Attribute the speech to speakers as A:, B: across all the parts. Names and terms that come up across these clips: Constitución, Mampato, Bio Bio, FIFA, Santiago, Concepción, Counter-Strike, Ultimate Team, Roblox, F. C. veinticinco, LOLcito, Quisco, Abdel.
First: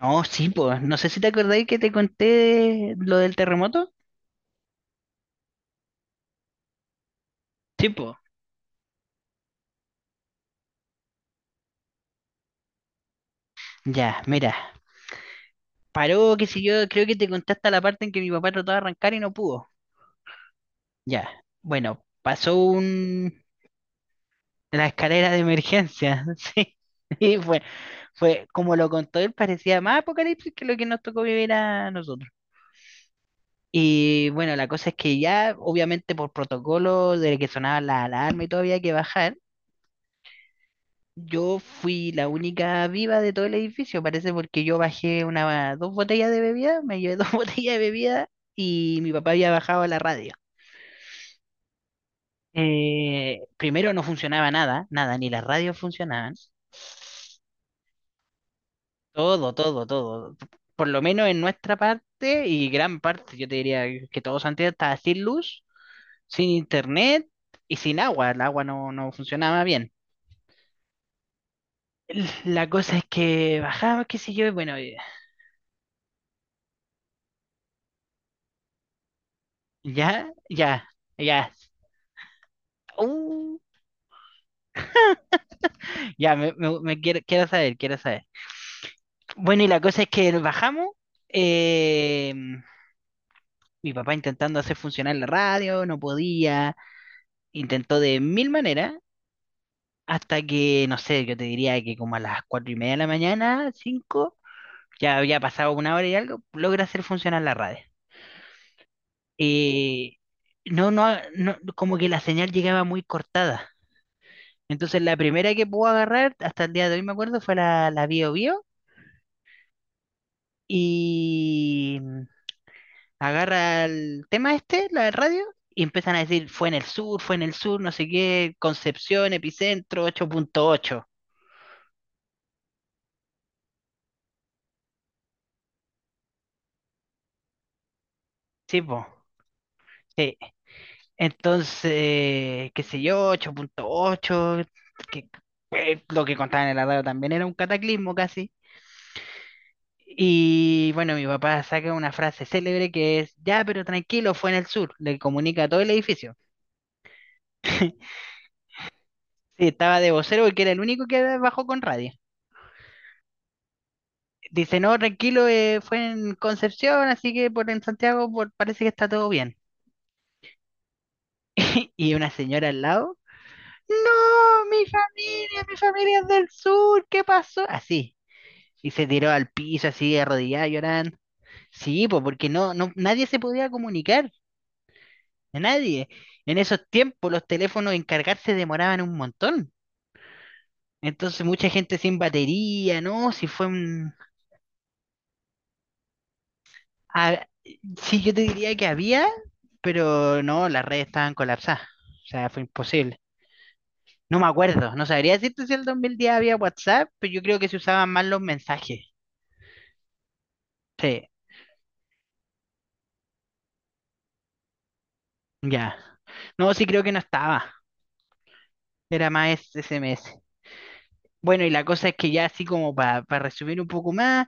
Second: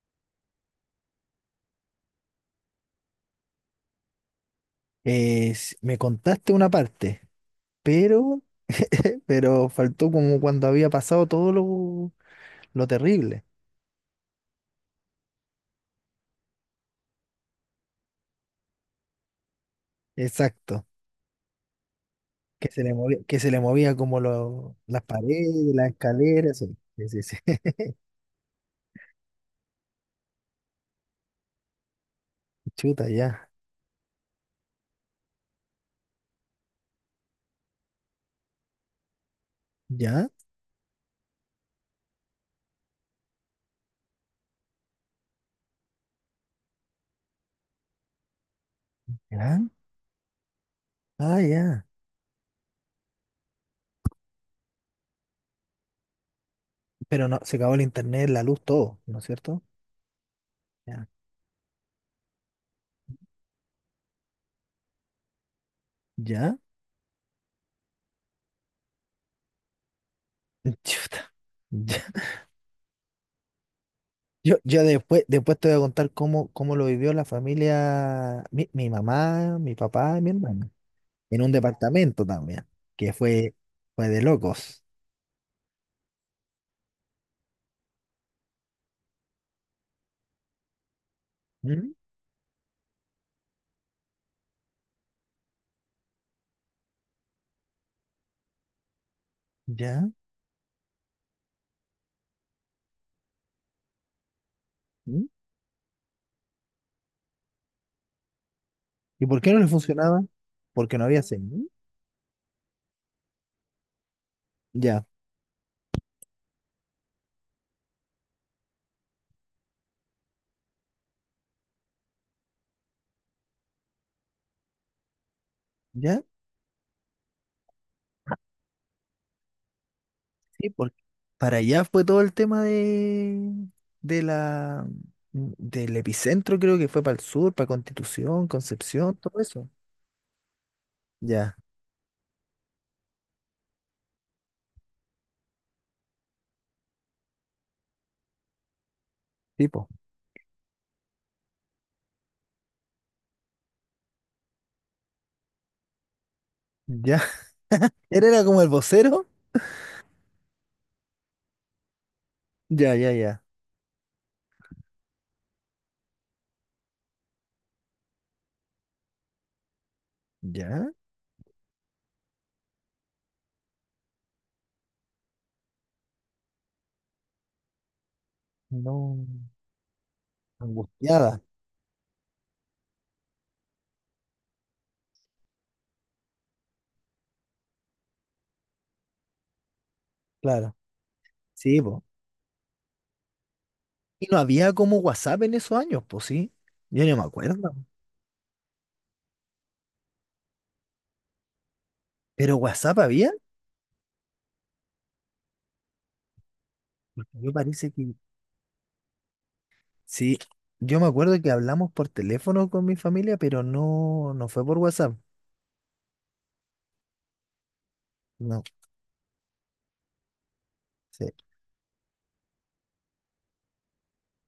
A: No, sí, pues, no sé si te acordáis que te conté lo del terremoto.
B: Me contaste una parte,
A: Sí, pues,
B: pero, pero faltó como cuando había pasado todo lo terrible.
A: ya, mira, paró, qué sé yo, creo que te conté hasta la parte en que mi papá trató de arrancar y no pudo.
B: Exacto.
A: Ya, bueno, pasó
B: Que se le movía, que se le movía como
A: la
B: las
A: escalera de
B: paredes, las
A: emergencia,
B: escaleras.
A: sí.
B: Sí, sí,
A: Y
B: sí.
A: fue, fue, como lo contó él, parecía más apocalipsis que lo que nos tocó vivir a nosotros.
B: Chuta, ya.
A: Y bueno, la cosa es que ya, obviamente por protocolo de que sonaba la alarma y todo había que bajar.
B: ¿Ya?
A: Yo fui la única viva de todo el edificio, parece, porque yo bajé una, dos botellas de bebida, me llevé dos botellas de bebida y mi papá había
B: ¿Ya?
A: bajado la radio.
B: Ah, ya.
A: Primero no funcionaba nada, nada, ni las radios funcionaban.
B: Pero no, se acabó el internet, la luz, todo, ¿no es
A: Todo,
B: cierto?
A: todo, todo. Por lo
B: Ya.
A: menos en nuestra parte y gran parte, yo te diría que todo Santiago estaba sin luz, sin
B: ¿Ya?
A: internet y sin agua. El agua no, no funcionaba bien.
B: Chuta. Ya.
A: La cosa es que bajaba, qué sé yo, y
B: Yo,
A: bueno,
B: yo después, después te voy a contar cómo lo vivió la familia, mi mamá, mi papá y mi
A: ya,
B: hermana.
A: ya,
B: En
A: ya.
B: un departamento también, que fue,
A: Uh,
B: fue de locos.
A: ya, me quiero, quiero saber, quiero saber. Bueno, y la cosa es que bajamos.
B: ¿Mm?
A: eh, mi papá intentando hacer funcionar la radio, no podía. Intentó de mil maneras.
B: ¿Ya?
A: Hasta que, no sé, yo te diría que como a las 4:30 de la mañana, cinco, ya
B: ¿Mm?
A: había pasado una hora y algo, logra hacer funcionar la radio.
B: ¿Y por qué no le
A: Eh,
B: funcionaba?
A: no,
B: Porque no
A: no,
B: había
A: no,
B: señal.
A: como que la señal llegaba muy cortada. Entonces
B: Ya,
A: la primera que pude agarrar, hasta el día de hoy me acuerdo, fue la Bio Bio. Y mm, agarra el tema este, la de radio, y empiezan a
B: ya,
A: decir, fue en el sur, fue en el sur, no sé qué, Concepción, epicentro,
B: sí, porque
A: 8.8.
B: para allá fue todo el tema de la, del epicentro, creo que fue para el sur, para Constitución,
A: Sí, po.
B: Concepción, todo eso.
A: Sí.
B: Ya,
A: Entonces, qué sé yo, 8.8, que, lo que contaban en la radio también era un cataclismo casi.
B: tipo,
A: Y bueno, mi papá saca una frase célebre que es, ya, pero tranquilo, fue en el sur, le comunica a todo el edificio.
B: ya. Él era como el vocero.
A: Sí, estaba de vocero porque era el único que bajó con radio.
B: Ya, ya, ya,
A: Dice, no, tranquilo, fue en Concepción, así que por en Santiago por, parece que está todo bien.
B: ya.
A: Y una señora al lado, no, mi familia es del sur, ¿qué pasó? Así. Y se
B: No,
A: tiró al piso así, arrodillada, llorando.
B: angustiada,
A: Sí, pues porque no, no, nadie se podía comunicar, nadie. En esos tiempos los teléfonos en cargarse demoraban un montón.
B: claro.
A: Entonces mucha
B: Sí,
A: gente
B: po.
A: sin batería, ¿no? Si fue un,
B: Y no había como WhatsApp en esos años, pues sí. Yo no me
A: A-
B: acuerdo.
A: sí, yo te diría que había, pero no, las redes estaban colapsadas. O sea,
B: Pero
A: fue
B: WhatsApp
A: imposible.
B: había,
A: No me acuerdo, no sabría decirte si el 2010 había WhatsApp, pero
B: porque
A: yo
B: yo
A: creo que se
B: parece
A: usaban
B: que
A: más los mensajes.
B: sí. Yo me
A: Sí,
B: acuerdo que hablamos por teléfono con mi familia, pero no, no fue por WhatsApp.
A: ya. No, sí creo que no estaba.
B: No,
A: Era más SMS.
B: sí.
A: Bueno, y la cosa es que ya así como para resumir un poco más,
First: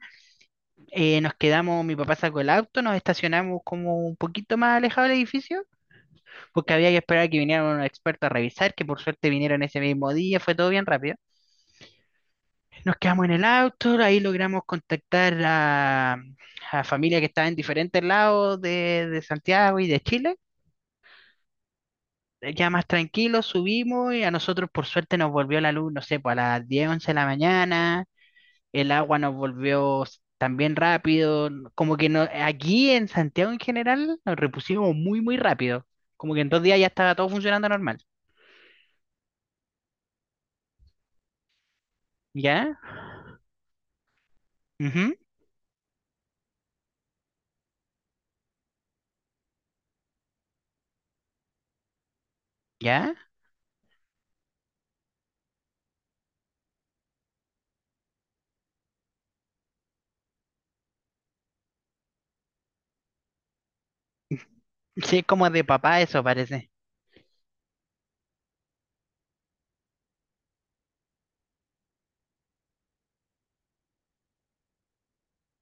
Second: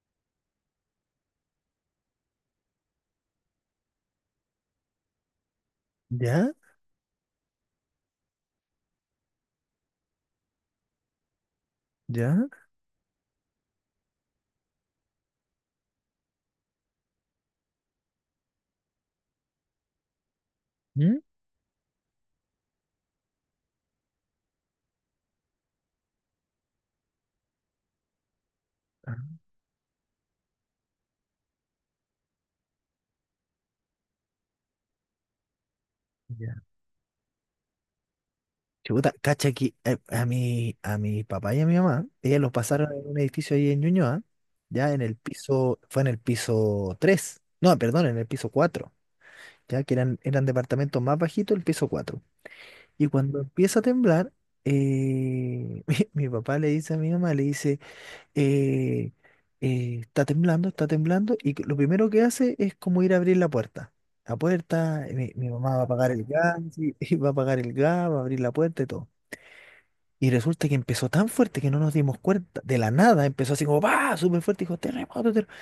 A: nos quedamos, mi papá sacó el auto, nos estacionamos como un poquito más alejado del edificio,
B: ¿Ya?
A: porque había que esperar que vinieran unos expertos a revisar, que por suerte vinieron ese mismo día, fue todo bien rápido.
B: ¿Ya?
A: Nos quedamos en el auto, ahí logramos contactar a familia que estaba en diferentes lados de, Santiago y de Chile.
B: ¿Mm?
A: Ya más tranquilos subimos y a nosotros por suerte nos volvió la luz, no sé, pues a las 10, 11 de la mañana. El agua
B: Ah,
A: nos volvió también rápido. Como que no, aquí en Santiago en general nos repusimos muy, muy rápido. Como que en
B: ya.
A: 2 días ya estaba todo funcionando normal.
B: Chuta, cacha que a a mi papá y a mi mamá, ellos los
A: ¿Ya?
B: pasaron en un edificio ahí en Ñuñoa, ya en
A: Ujú,
B: el piso, fue en el piso 3. No, perdón, en el piso 4. Ya que eran departamentos más bajitos, el piso 4. Y
A: ¿ya?
B: cuando empieza a temblar, mi papá le dice a mi mamá, le dice, eh, está temblando, y lo primero que hace es como ir a abrir la puerta. La puerta,
A: Sí, es como
B: mi
A: de
B: mamá va a
A: papá
B: apagar
A: eso
B: el gas,
A: parece.
B: y va a apagar el gas, va a abrir la puerta y todo. Y resulta que empezó tan fuerte que no nos dimos cuenta. De la nada empezó así como, va, súper fuerte, dijo, terremoto, terremoto.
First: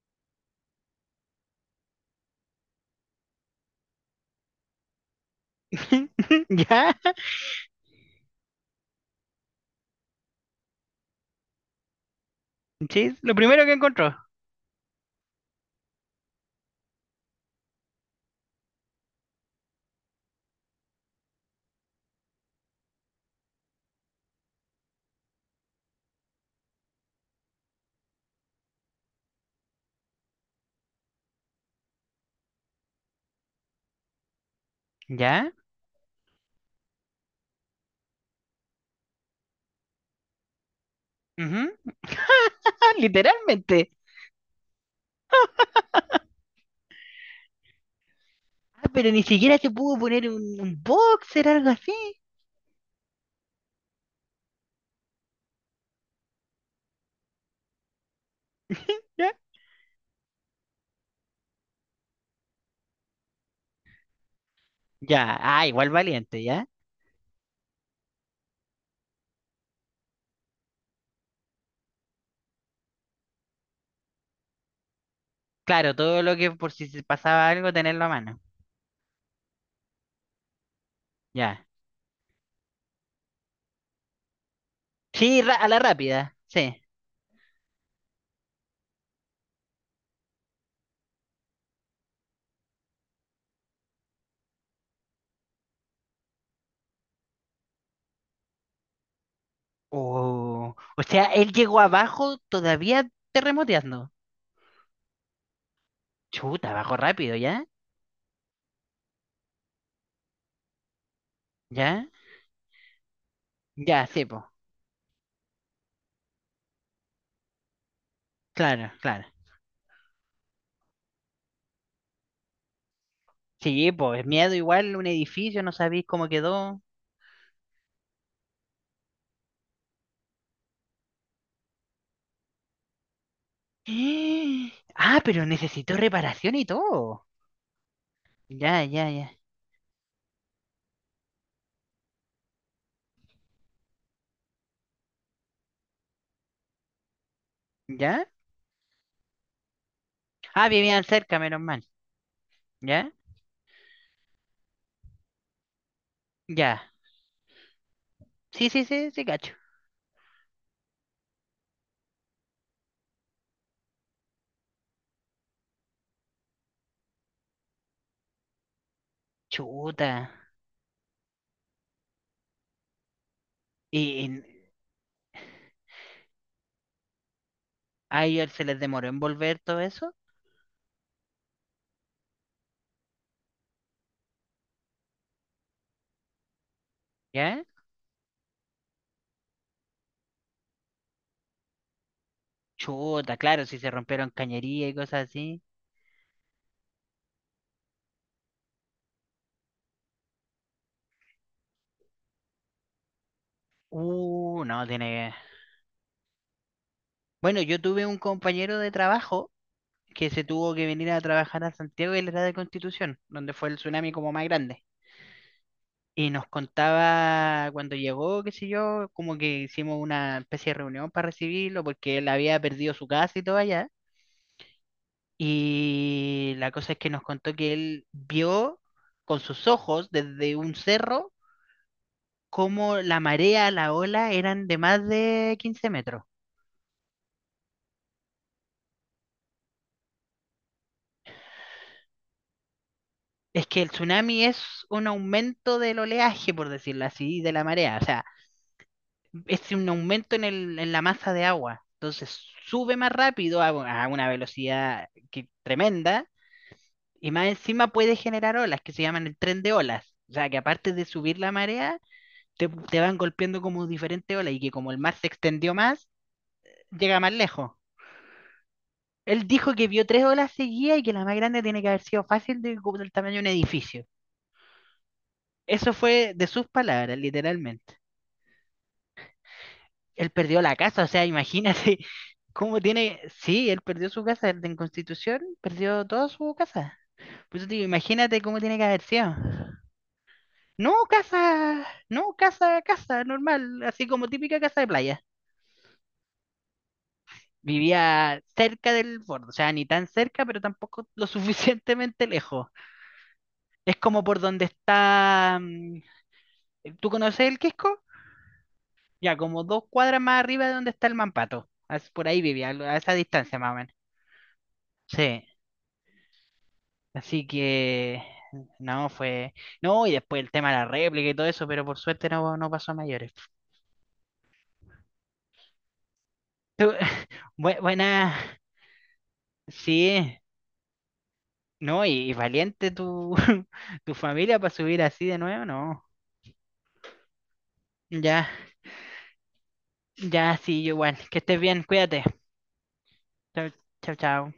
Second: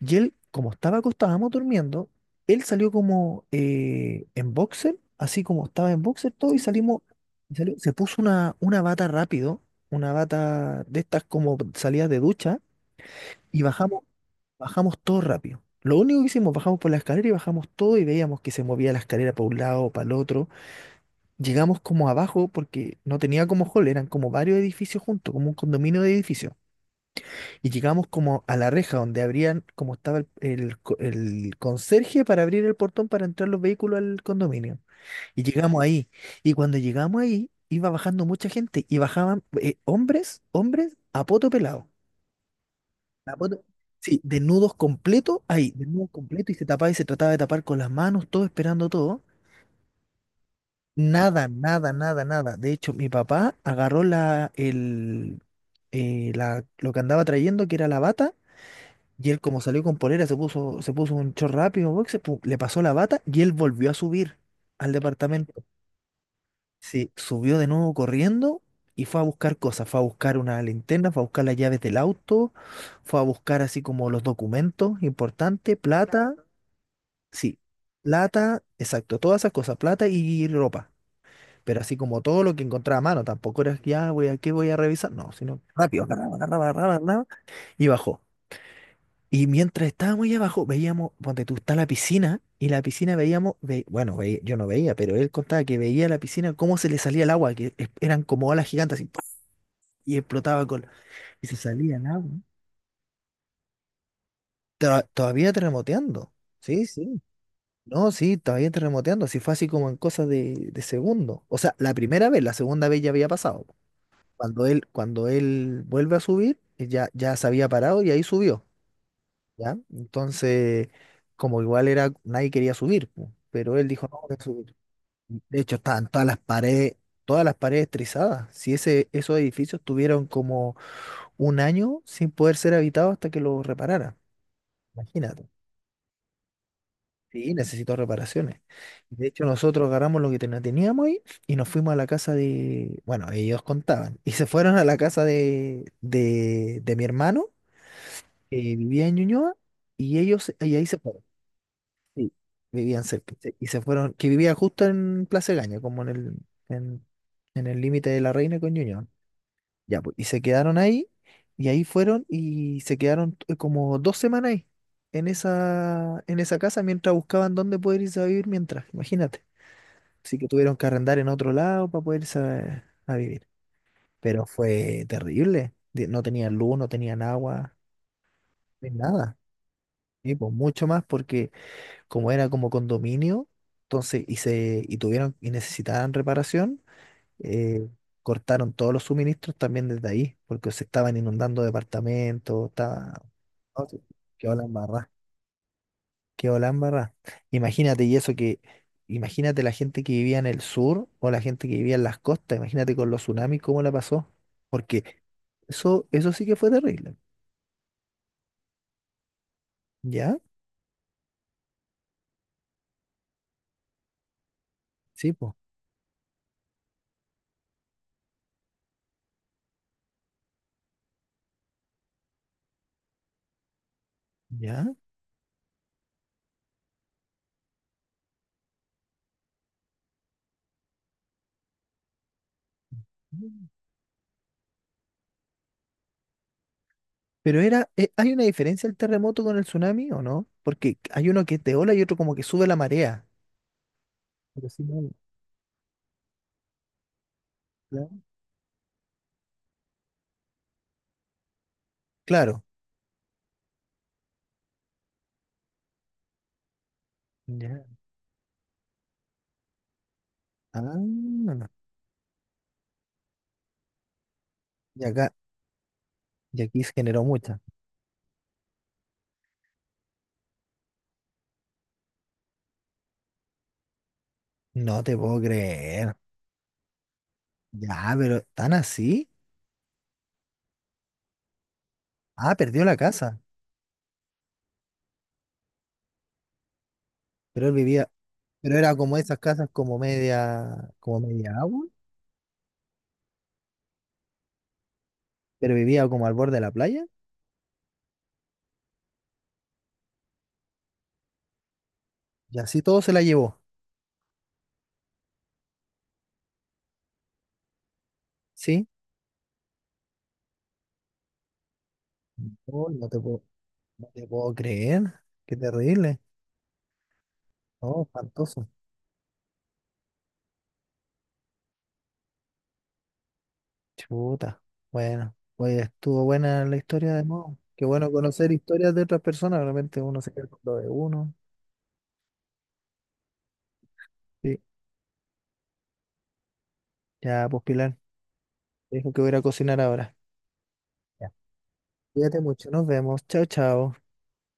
B: Y él, como estaba acostado, estábamos durmiendo, él salió como en boxer, así como estaba en boxer todo, y
A: ¿Ya?
B: salimos, se puso una bata rápido, una bata de estas como salidas de ducha
A: Sí, es lo
B: y
A: primero que
B: bajamos,
A: encontró.
B: bajamos todo rápido. Lo único que hicimos, bajamos por la escalera y bajamos todo y veíamos que se movía la escalera para un lado, para el otro. Llegamos como abajo porque no tenía como hall, eran como varios edificios juntos, como un condominio de edificios. Y llegamos como a la reja donde abrían, como estaba el conserje para abrir el portón para entrar los vehículos al condominio. Y
A: ¿Ya?
B: llegamos ahí. Y cuando llegamos ahí, iba bajando mucha gente y bajaban hombres a poto
A: Ujú.
B: pelado.
A: Ah,
B: La foto-
A: literalmente.
B: sí, desnudos completo, ahí, desnudos completos y se tapaba y se trataba de tapar con las manos, todo
A: Ah,
B: esperando
A: pero ni
B: todo.
A: siquiera se pudo poner un boxer,
B: Nada,
A: algo así.
B: nada, nada, nada. De hecho, mi papá agarró lo que andaba trayendo, que era la bata, y
A: ¿Ya?
B: él como salió con polera, se puso un short rápido, boxer, pum, le pasó la bata y él volvió a subir al
A: Ya,
B: departamento.
A: ah, igual valiente, ¿ya?
B: Sí, subió de nuevo corriendo y fue a buscar cosas. Fue a buscar una linterna, fue a buscar las llaves del auto, fue a buscar así como los documentos importantes,
A: Claro, todo
B: plata,
A: lo que por si se pasaba
B: sí,
A: algo, tenerlo a mano.
B: plata, exacto, todas esas cosas, plata y ropa.
A: Ya.
B: Pero así como todo lo que encontraba a mano, tampoco era que ya voy a qué voy a revisar, no,
A: Sí,
B: sino
A: a la
B: rápido, agarraba,
A: rápida,
B: agarraba,
A: sí.
B: agarraba, agarraba, y bajó. Y mientras estábamos ahí abajo, veíamos, donde tú está la piscina, y la piscina veíamos, bueno, yo no veía, pero él contaba que veía la piscina cómo se le salía el agua, eran como olas gigantes, así, ¡puf! Y explotaba
A: Oh,
B: con,
A: o sea,
B: y
A: él
B: se
A: llegó
B: salía el agua.
A: abajo todavía terremoteando.
B: Todavía terremoteando,
A: Chuta,
B: sí,
A: abajo
B: sí,
A: rápido, ¿ya?
B: no, sí, todavía terremoteando, así fue así como en cosas de segundo. O sea, la
A: ¿Ya?
B: primera vez, la segunda vez ya había pasado.
A: Ya, sí, po.
B: Cuando él vuelve a subir, ya, ya se había parado y ahí subió.
A: Claro, claro.
B: ¿Ya? Entonces, como igual era, nadie quería subir, pu, pero él
A: Sí,
B: dijo,
A: po,
B: no,
A: es
B: voy a
A: miedo
B: subir.
A: igual, un
B: De
A: edificio, no
B: hecho,
A: sabéis
B: estaban
A: cómo quedó.
B: todas las paredes trizadas. Si esos edificios tuvieron como 1 año sin poder ser habitados hasta que los repararan.
A: Ah, pero
B: Imagínate.
A: necesitó reparación y todo.
B: Sí, necesito reparaciones.
A: Ya, ya,
B: De
A: ya.
B: hecho, nosotros agarramos lo que teníamos ahí y nos fuimos a la casa de, bueno, ellos contaban. Y se fueron a la casa de mi hermano,
A: ¿Ya?
B: que vivía en Ñuñoa, y ellos,
A: Ah,
B: y ahí se
A: vivían
B: fueron.
A: cerca, menos mal.
B: Sí, vivían
A: ¿Ya?
B: cerca. Y se fueron, que vivía justo en Plaza Gaña, como
A: Ya.
B: en, en el límite de La Reina
A: Sí,
B: con
A: sí,
B: Ñuñoa.
A: sí, sí, cacho.
B: Ya, pues, y se quedaron ahí, y ahí fueron y se quedaron como 2 semanas ahí, en en esa casa, mientras buscaban dónde poder irse a vivir mientras, imagínate.
A: Chuta.
B: Así que tuvieron que arrendar en otro lado para poder irse a vivir.
A: ¿Y, y
B: Pero fue terrible. No tenían luz, no tenían agua, no
A: a ellos se les
B: tenían
A: demoró en
B: nada.
A: volver todo eso?
B: Y pues mucho más porque como era como condominio, entonces y se y tuvieron y necesitaban reparación,
A: ¿Ya?
B: eh, cortaron todos los suministros también desde ahí, porque se estaban inundando departamentos, estaba
A: Chuta, claro, si
B: no,
A: se
B: sí,
A: rompieron
B: quedó la
A: cañería y
B: embarrá,
A: cosas así.
B: quedó la embarrá. Imagínate y eso que imagínate la gente que vivía en el sur o la gente que vivía en las costas, imagínate con los tsunamis cómo la pasó,
A: No,
B: porque
A: tiene... que...
B: eso sí que fue terrible,
A: Bueno, yo tuve un compañero de trabajo que
B: ¿ya?
A: se tuvo que venir a trabajar a Santiago y él era de Constitución, donde fue el tsunami como más grande.
B: Sí, pues,
A: Y nos contaba cuando llegó, qué sé yo, como que hicimos una especie de reunión para recibirlo porque él había perdido su casa y todo allá.
B: ¿ya?
A: Y la cosa es que nos contó que él vio con sus ojos desde un cerro cómo la marea, la ola eran de más de 15 metros.
B: Pero era, ¿hay una diferencia el terremoto con el tsunami o no? Porque hay uno que te ola y otro como que sube la marea.
A: Es que el tsunami es
B: Pero sí,
A: un
B: no,
A: aumento del oleaje, por decirlo así, de la marea. O
B: claro.
A: sea, es un aumento en en la masa de agua. Entonces
B: Claro.
A: sube más rápido a, una velocidad que, tremenda y más
B: Ya.
A: encima puede generar olas que se llaman el tren de olas. O sea, que
B: Ah,
A: aparte de subir la
B: no. No.
A: marea, te van golpeando como diferentes olas y que como el
B: Y
A: mar se
B: acá,
A: extendió más,
B: y aquí se
A: llega
B: generó
A: más
B: mucha.
A: lejos. Él dijo que vio tres olas seguidas y que la más grande tiene que haber sido fácil de, como del tamaño de un edificio.
B: No te puedo
A: Eso
B: creer.
A: fue de sus palabras, literalmente.
B: Ya, pero ¿tan así?
A: Él perdió la casa, o sea, imagínate
B: Ah,
A: cómo
B: perdió la
A: tiene,
B: casa.
A: sí, él perdió su casa el de en Constitución, perdió toda su casa.
B: Pero
A: Pues
B: él
A: digo,
B: vivía,
A: imagínate cómo
B: pero
A: tiene que
B: era
A: haber
B: como
A: sido.
B: esas casas
A: No,
B: como media
A: casa,
B: agua,
A: no, casa, casa, normal, así como típica casa de playa.
B: pero vivía como al borde de la playa.
A: Vivía cerca del borde, o sea, ni tan cerca, pero tampoco lo suficientemente
B: Y
A: lejos.
B: así todo se la llevó.
A: Es como por donde está, mm, ¿tú conoces el Quisco?
B: ¿Sí?
A: Ya, como 2 cuadras más arriba de donde está el Mampato. Por ahí vivía,
B: No,
A: a
B: no
A: esa
B: te puedo,
A: distancia más o menos.
B: no te puedo creer.
A: Sí.
B: Qué terrible.
A: Así
B: No,
A: que
B: espantoso.
A: no fue. No, y después el tema de la réplica y todo eso, pero por suerte no, no pasó a mayores.
B: Chuta. Bueno, oye, estuvo buena la
A: Tú-
B: historia de Mo. Qué bueno
A: Buena,
B: conocer historias de otras personas. Realmente uno se
A: sí,
B: queda con lo de uno.
A: no, y valiente tu, tu familia
B: Sí.
A: para subir así de nuevo, no.
B: Ya, pues Pilar,
A: Ya,
B: dijo que voy a ir a cocinar ahora.
A: ya, sí, yo igual.
B: Ya.
A: Que estés bien, cuídate.
B: Cuídate mucho, nos vemos. Chao,
A: Chao,
B: chao.
A: chao, chao.